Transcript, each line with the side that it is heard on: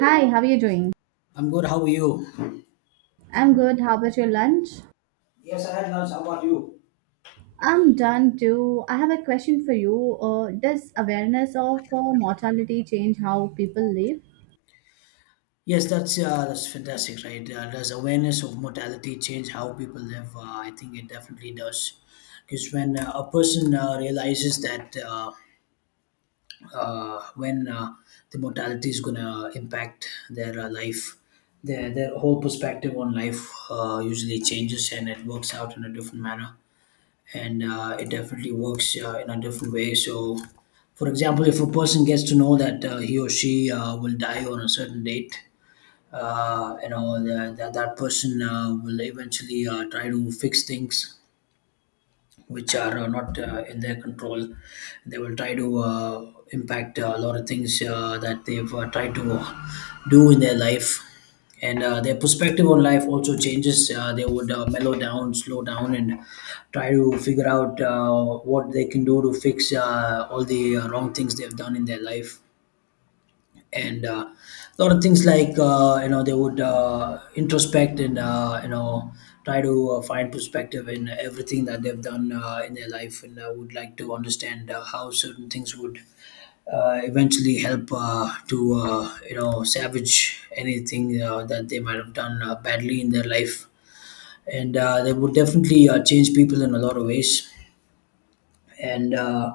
right: Hi, how are you doing?
left: I'm good. How are you?
right: I'm good. How about your lunch?
left: Yes, I had lunch. How about you?
right: I'm done too. I have a question for you. Does awareness of mortality change how people live?
left: Yes, that's fantastic, right? Does awareness of mortality change how people live? I think it definitely does, because when a person realizes that when the mortality is gonna impact their life, their whole perspective on life usually changes, and it works out in a different manner. And it definitely works in a different way. So, for example, if a person gets to know that he or she will die on a certain date, that person will eventually try to fix things which are not in their control. They will try to impact a lot of things that they've tried to do in their life. And their perspective on life also changes. They would mellow down, slow down, and try to figure out what they can do to fix all the wrong things they've done in their life and a lot of things like they would introspect and try to find perspective in everything that they've done in their life and would like to understand how certain things would eventually help to salvage anything that they might have done badly in their life and they would definitely change people in a lot of ways and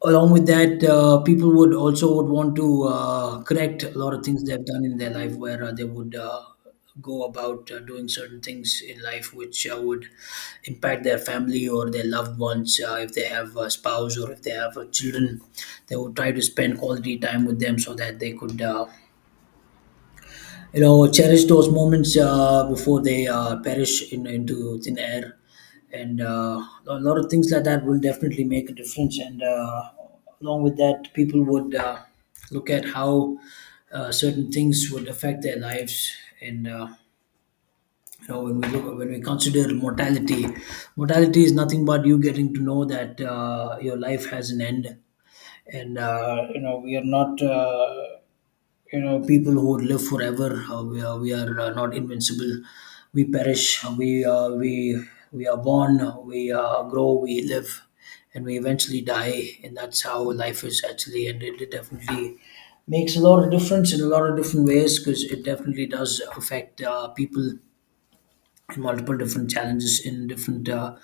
left: Along with that, people would also would want to correct a lot of things they've done in their life, where they would go about doing certain things in life which would impact their family or their loved ones. If they have a spouse or if they have children, they would try to spend quality time with them so that they could. You know, cherish those moments before they perish into thin air and a lot of things like that will definitely make a difference, and along with that people would look at how certain things would affect their lives and when we look when we consider mortality. Mortality is nothing but you getting to know that your life has an end, and we are not people who would live forever. We are not invincible. We perish. We are born, we grow, we live, and we eventually die, and that's how life is actually. And it definitely makes a lot of difference in a lot of different ways, because it definitely does affect people in multiple different challenges in different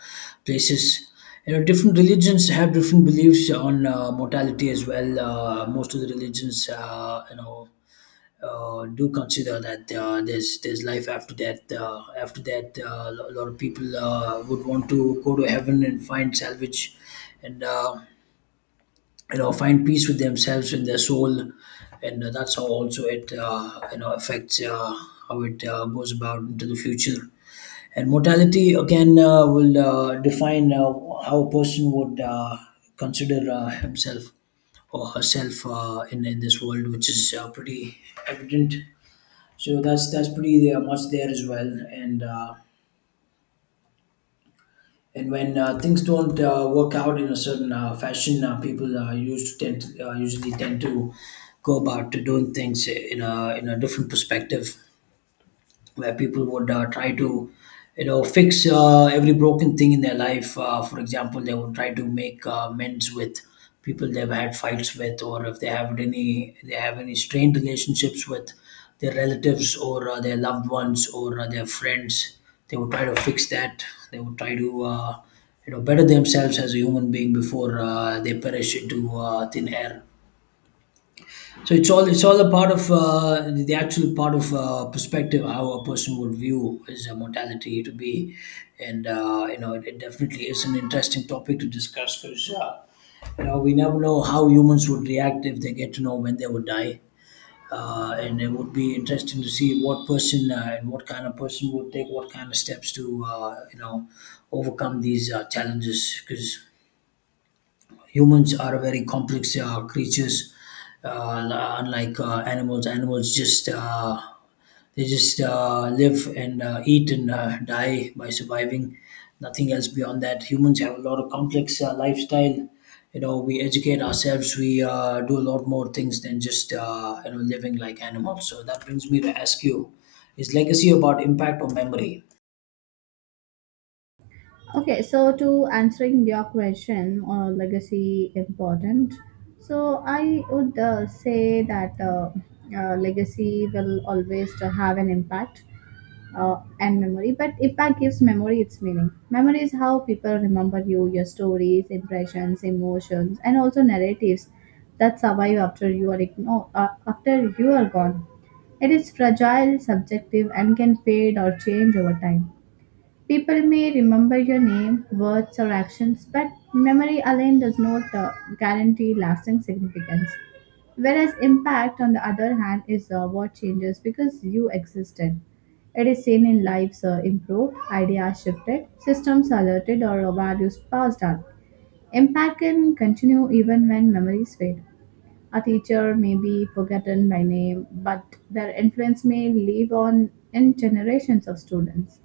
left: places. You know, different religions have different beliefs on mortality as well. Most of the religions do consider that there's life after death. After that, a lot of people would want to go to heaven and find salvage, and find peace with themselves and their soul, and that's how also it affects how it goes about into the future. And mortality again will define how a person would consider himself or herself in this world, which is pretty evident. So that's pretty much there as well. And uh, and when things don't work out in a certain fashion, people used to tend to, usually tend to go about to doing things in a different perspective, where people would try to fix every broken thing in their life. For example, they would try to make amends with people they've had fights with, or if they have any strained relationships with their relatives or their loved ones or their friends, they would try to fix that. They would try to better themselves as a human being before they perish into thin air. So it's all a part of the actual part of perspective, how a person would view his mortality to be, and it definitely is an interesting topic to discuss, because we never know how humans would react if they get to know when they would die, and it would be interesting to see what person and what kind of person would take what kind of steps to overcome these challenges, because humans are very complex creatures. Unlike animals. Animals just live and eat and die by surviving, nothing else beyond that. Humans have a lot of complex lifestyle. You know, we educate ourselves, we do a lot more things than just living like animals. So that brings me to ask you: is legacy about impact or memory?
right: Okay, so to answering your question, legacy important. So I would say that legacy will always to have an impact and memory, but impact gives memory its meaning. Memory is how people remember you, your stories, impressions, emotions, and also narratives that survive after you are after you are gone. It is fragile, subjective, and can fade or change over time. People may remember your name, words, or actions, but memory alone does not guarantee lasting significance. Whereas impact, on the other hand, is what changes because you existed. It is seen in lives improved, ideas shifted, systems alerted, or values passed on. Impact can continue even when memories fade. A teacher may be forgotten by name, but their influence may live on in generations of students.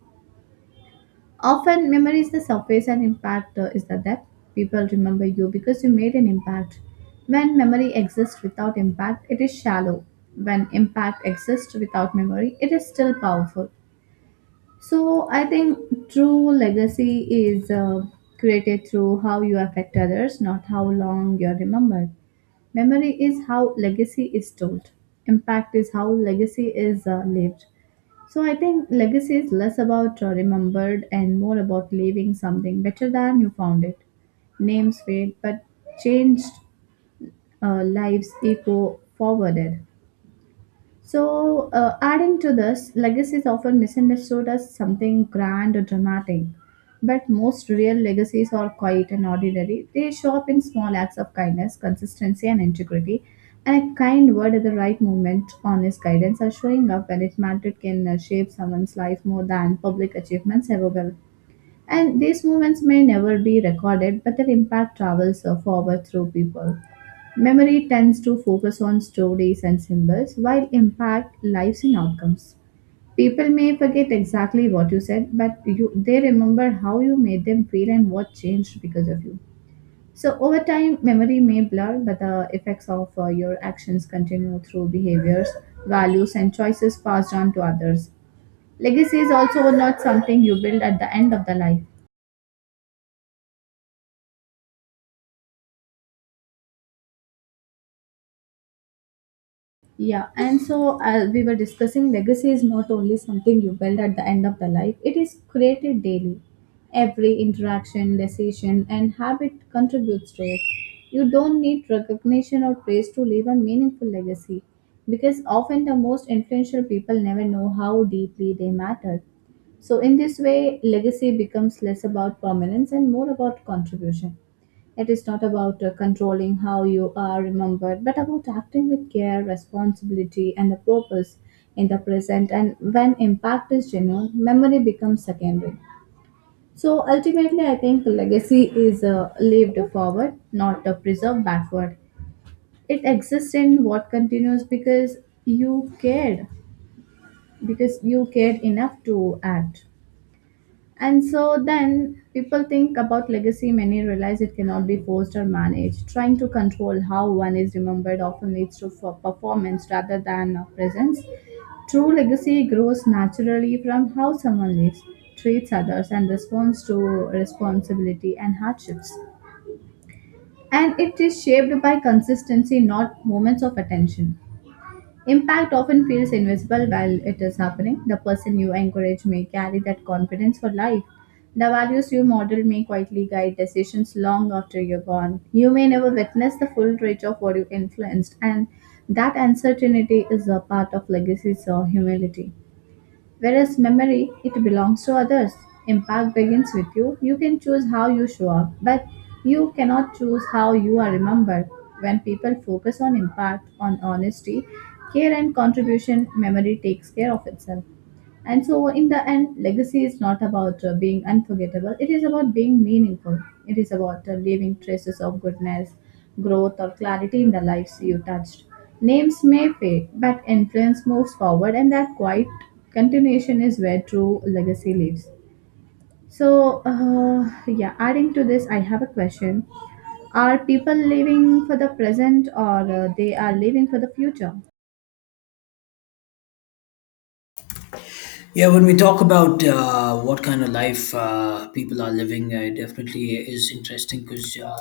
right: Often, memory is the surface and impact is the depth. People remember you because you made an impact. When memory exists without impact, it is shallow. When impact exists without memory, it is still powerful. So, I think true legacy is created through how you affect others, not how long you're remembered. Memory is how legacy is told, impact is how legacy is lived. So I think legacy is less about remembered and more about leaving something better than you found it. Names fade, but changed lives echo forwarded. So, adding to this, legacy is often misunderstood as something grand or dramatic. But most real legacies are quiet and ordinary. They show up in small acts of kindness, consistency, and integrity. And a kind word at the right moment, honest guidance, are showing up when it mattered can shape someone's life more than public achievements ever will. And these moments may never be recorded, but their impact travels forward through people. Memory tends to focus on stories and symbols, while impact lives in outcomes. People may forget exactly what you said, but you, they remember how you made them feel and what changed because of you. So, over time, memory may blur, but the effects of your actions continue through behaviors, values, and choices passed on to others. Legacy is also not something you build at the end of the life. Yeah, and so we were discussing legacy is not only something you build at the end of the life, it is created daily. Every interaction, decision, and habit contributes to it. You don't need recognition or praise to leave a meaningful legacy because often the most influential people never know how deeply they matter. So, in this way, legacy becomes less about permanence and more about contribution. It is not about controlling how you are remembered, but about acting with care, responsibility, and a purpose in the present. And when impact is genuine, memory becomes secondary. So ultimately, I think legacy is lived forward, not preserved backward. It exists in what continues you cared, because you cared enough to act. And so then people think about legacy, many realize it cannot be forced or managed. Trying to control how one is remembered often leads to for performance rather than presence. True legacy grows naturally from how someone lives, treats others, and responds to responsibility and hardships. And it is shaped by consistency, not moments of attention. Impact often feels invisible while it is happening. The person you encourage may carry that confidence for life. The values you model may quietly guide decisions long after you're gone. You may never witness the full reach of what you influenced, and that uncertainty is a part of legacy's humility. Whereas memory, it belongs to others. Impact begins with you. You can choose how you show up, but you cannot choose how you are remembered. When people focus on impact, on honesty, care, and contribution, memory takes care of itself. And so, in the end, legacy is not about being unforgettable, it is about being meaningful. It is about leaving traces of goodness, growth, or clarity in the lives you touched. Names may fade, but influence moves forward, and that quiet continuation is where true legacy lives. So, yeah, adding to this, I have a question. Are people living for the present or they are living for the future?
left: Yeah, when we talk about what kind of life people are living, it definitely is interesting, because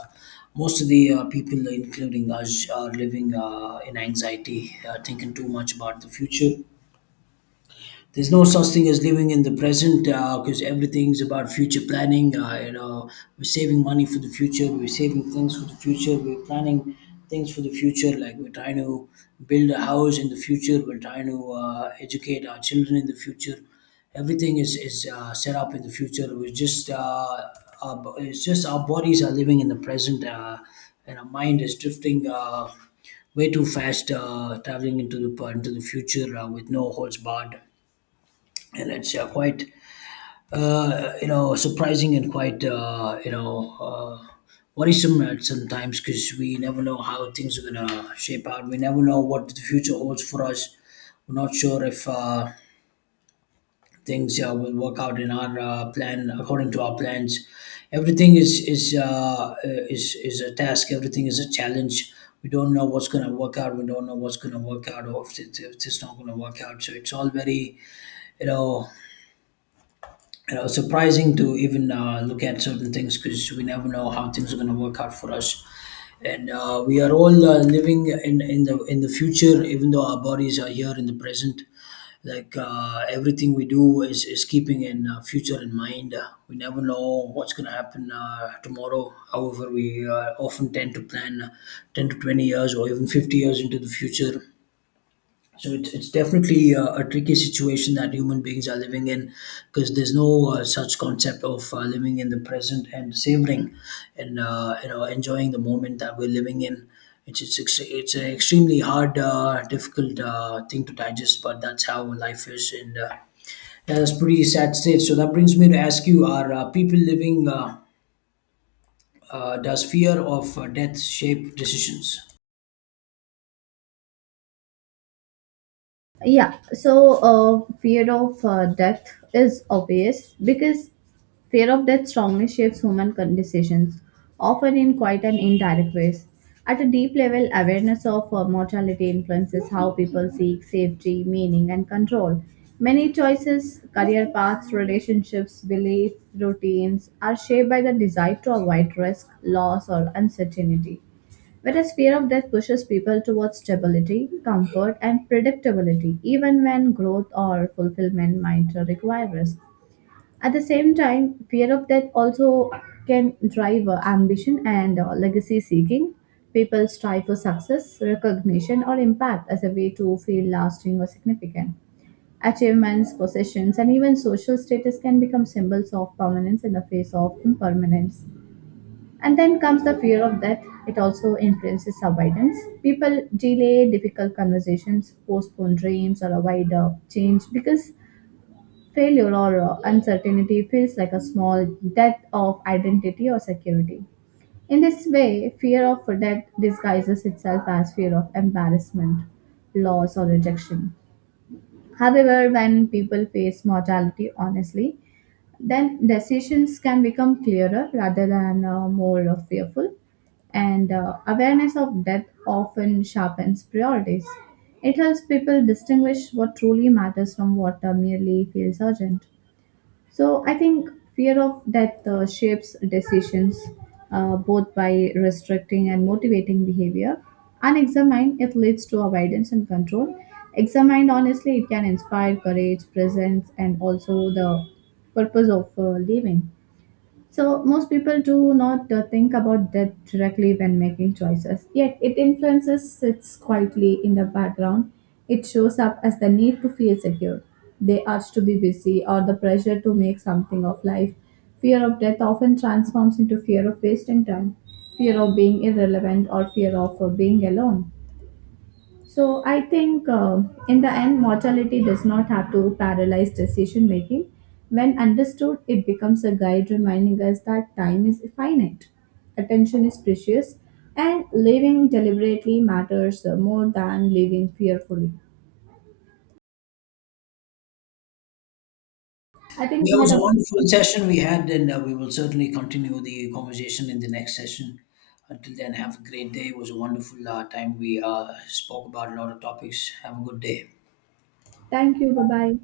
left: most of the people, including us, are living in anxiety, thinking too much about the future. There's no such thing as living in the present, because everything's about future planning. You know, we're saving money for the future. We're saving things for the future. We're planning things for the future. Like, we're trying to build a house in the future. We're trying to educate our children in the future. Everything is set up in the future. We're just it's just our bodies are living in the present, and our mind is drifting. Way too fast, traveling into the future with no holds barred, and it's quite surprising and quite worrisome at sometimes, because we never know how things are gonna shape out. We never know what the future holds for us. We're not sure if things will work out in our plan according to our plans. Everything is a task. Everything is a challenge. We don't know what's gonna work out. We don't know what's gonna work out, or if it's not gonna work out. So it's all very, you know you know, surprising to even look at certain things, because we never know how things are going to work out for us. And we are all living in the future, even though our bodies are here in the present. Like, everything we do is keeping in future in mind. We never know what's going to happen tomorrow. However, we often tend to plan 10 to 20 years or even 50 years into the future. So it's definitely a tricky situation that human beings are living in, because there's no such concept of living in the present and savoring and enjoying the moment that we're living in. It's an extremely hard, difficult thing to digest, but that's how life is, and yeah, that's pretty sad state. So that brings me to ask you: Are people living? Does fear of death shape decisions?
right: Yeah, so fear of death is obvious because fear of death strongly shapes human decisions, often in quite an indirect ways. At a deep level, awareness of mortality influences how people seek safety, meaning, and control. Many choices, career paths, relationships, beliefs, routines are shaped by the desire to avoid risk, loss, or uncertainty. Whereas fear of death pushes people towards stability, comfort, and predictability, even when growth or fulfillment might require risk. At the same time, fear of death also can drive ambition and legacy seeking. People strive for success, recognition, or impact as a way to feel lasting or significant. Achievements, possessions, and even social status can become symbols of permanence in the face of impermanence. And then comes the fear of death. It also influences avoidance. People delay difficult conversations, postpone dreams, or avoid change because failure or uncertainty feels like a small death of identity or security. In this way, fear of death disguises itself as fear of embarrassment, loss, or rejection. However, when people face mortality honestly, then decisions can become clearer rather than more fearful and awareness of death often sharpens priorities. It helps people distinguish what truly matters from what merely feels urgent. So I think fear of death shapes decisions both by restricting and motivating behavior. Unexamined, it leads to avoidance and control. Examined, honestly, it can inspire courage, presence, and also the purpose of living. So, most people do not think about death directly when making choices, yet it influences sits quietly in the background. It shows up as the need to feel secure, the urge to be busy, or the pressure to make something of life. Fear of death often transforms into fear of wasting time, fear of being irrelevant, or fear of being alone. So I think in the end, mortality does not have to paralyze decision making. When understood, it becomes a guide reminding us that time is finite, attention is precious, and living deliberately matters more than living fearfully. I think
left: Yeah,
right: we
left: it
right: had
left: was a
right: a
left: wonderful session we had, and we will certainly continue the conversation in the next session. Until then, have a great day. It was a wonderful time. We spoke about a lot of topics. Have a good day.
right: Thank you. Bye bye.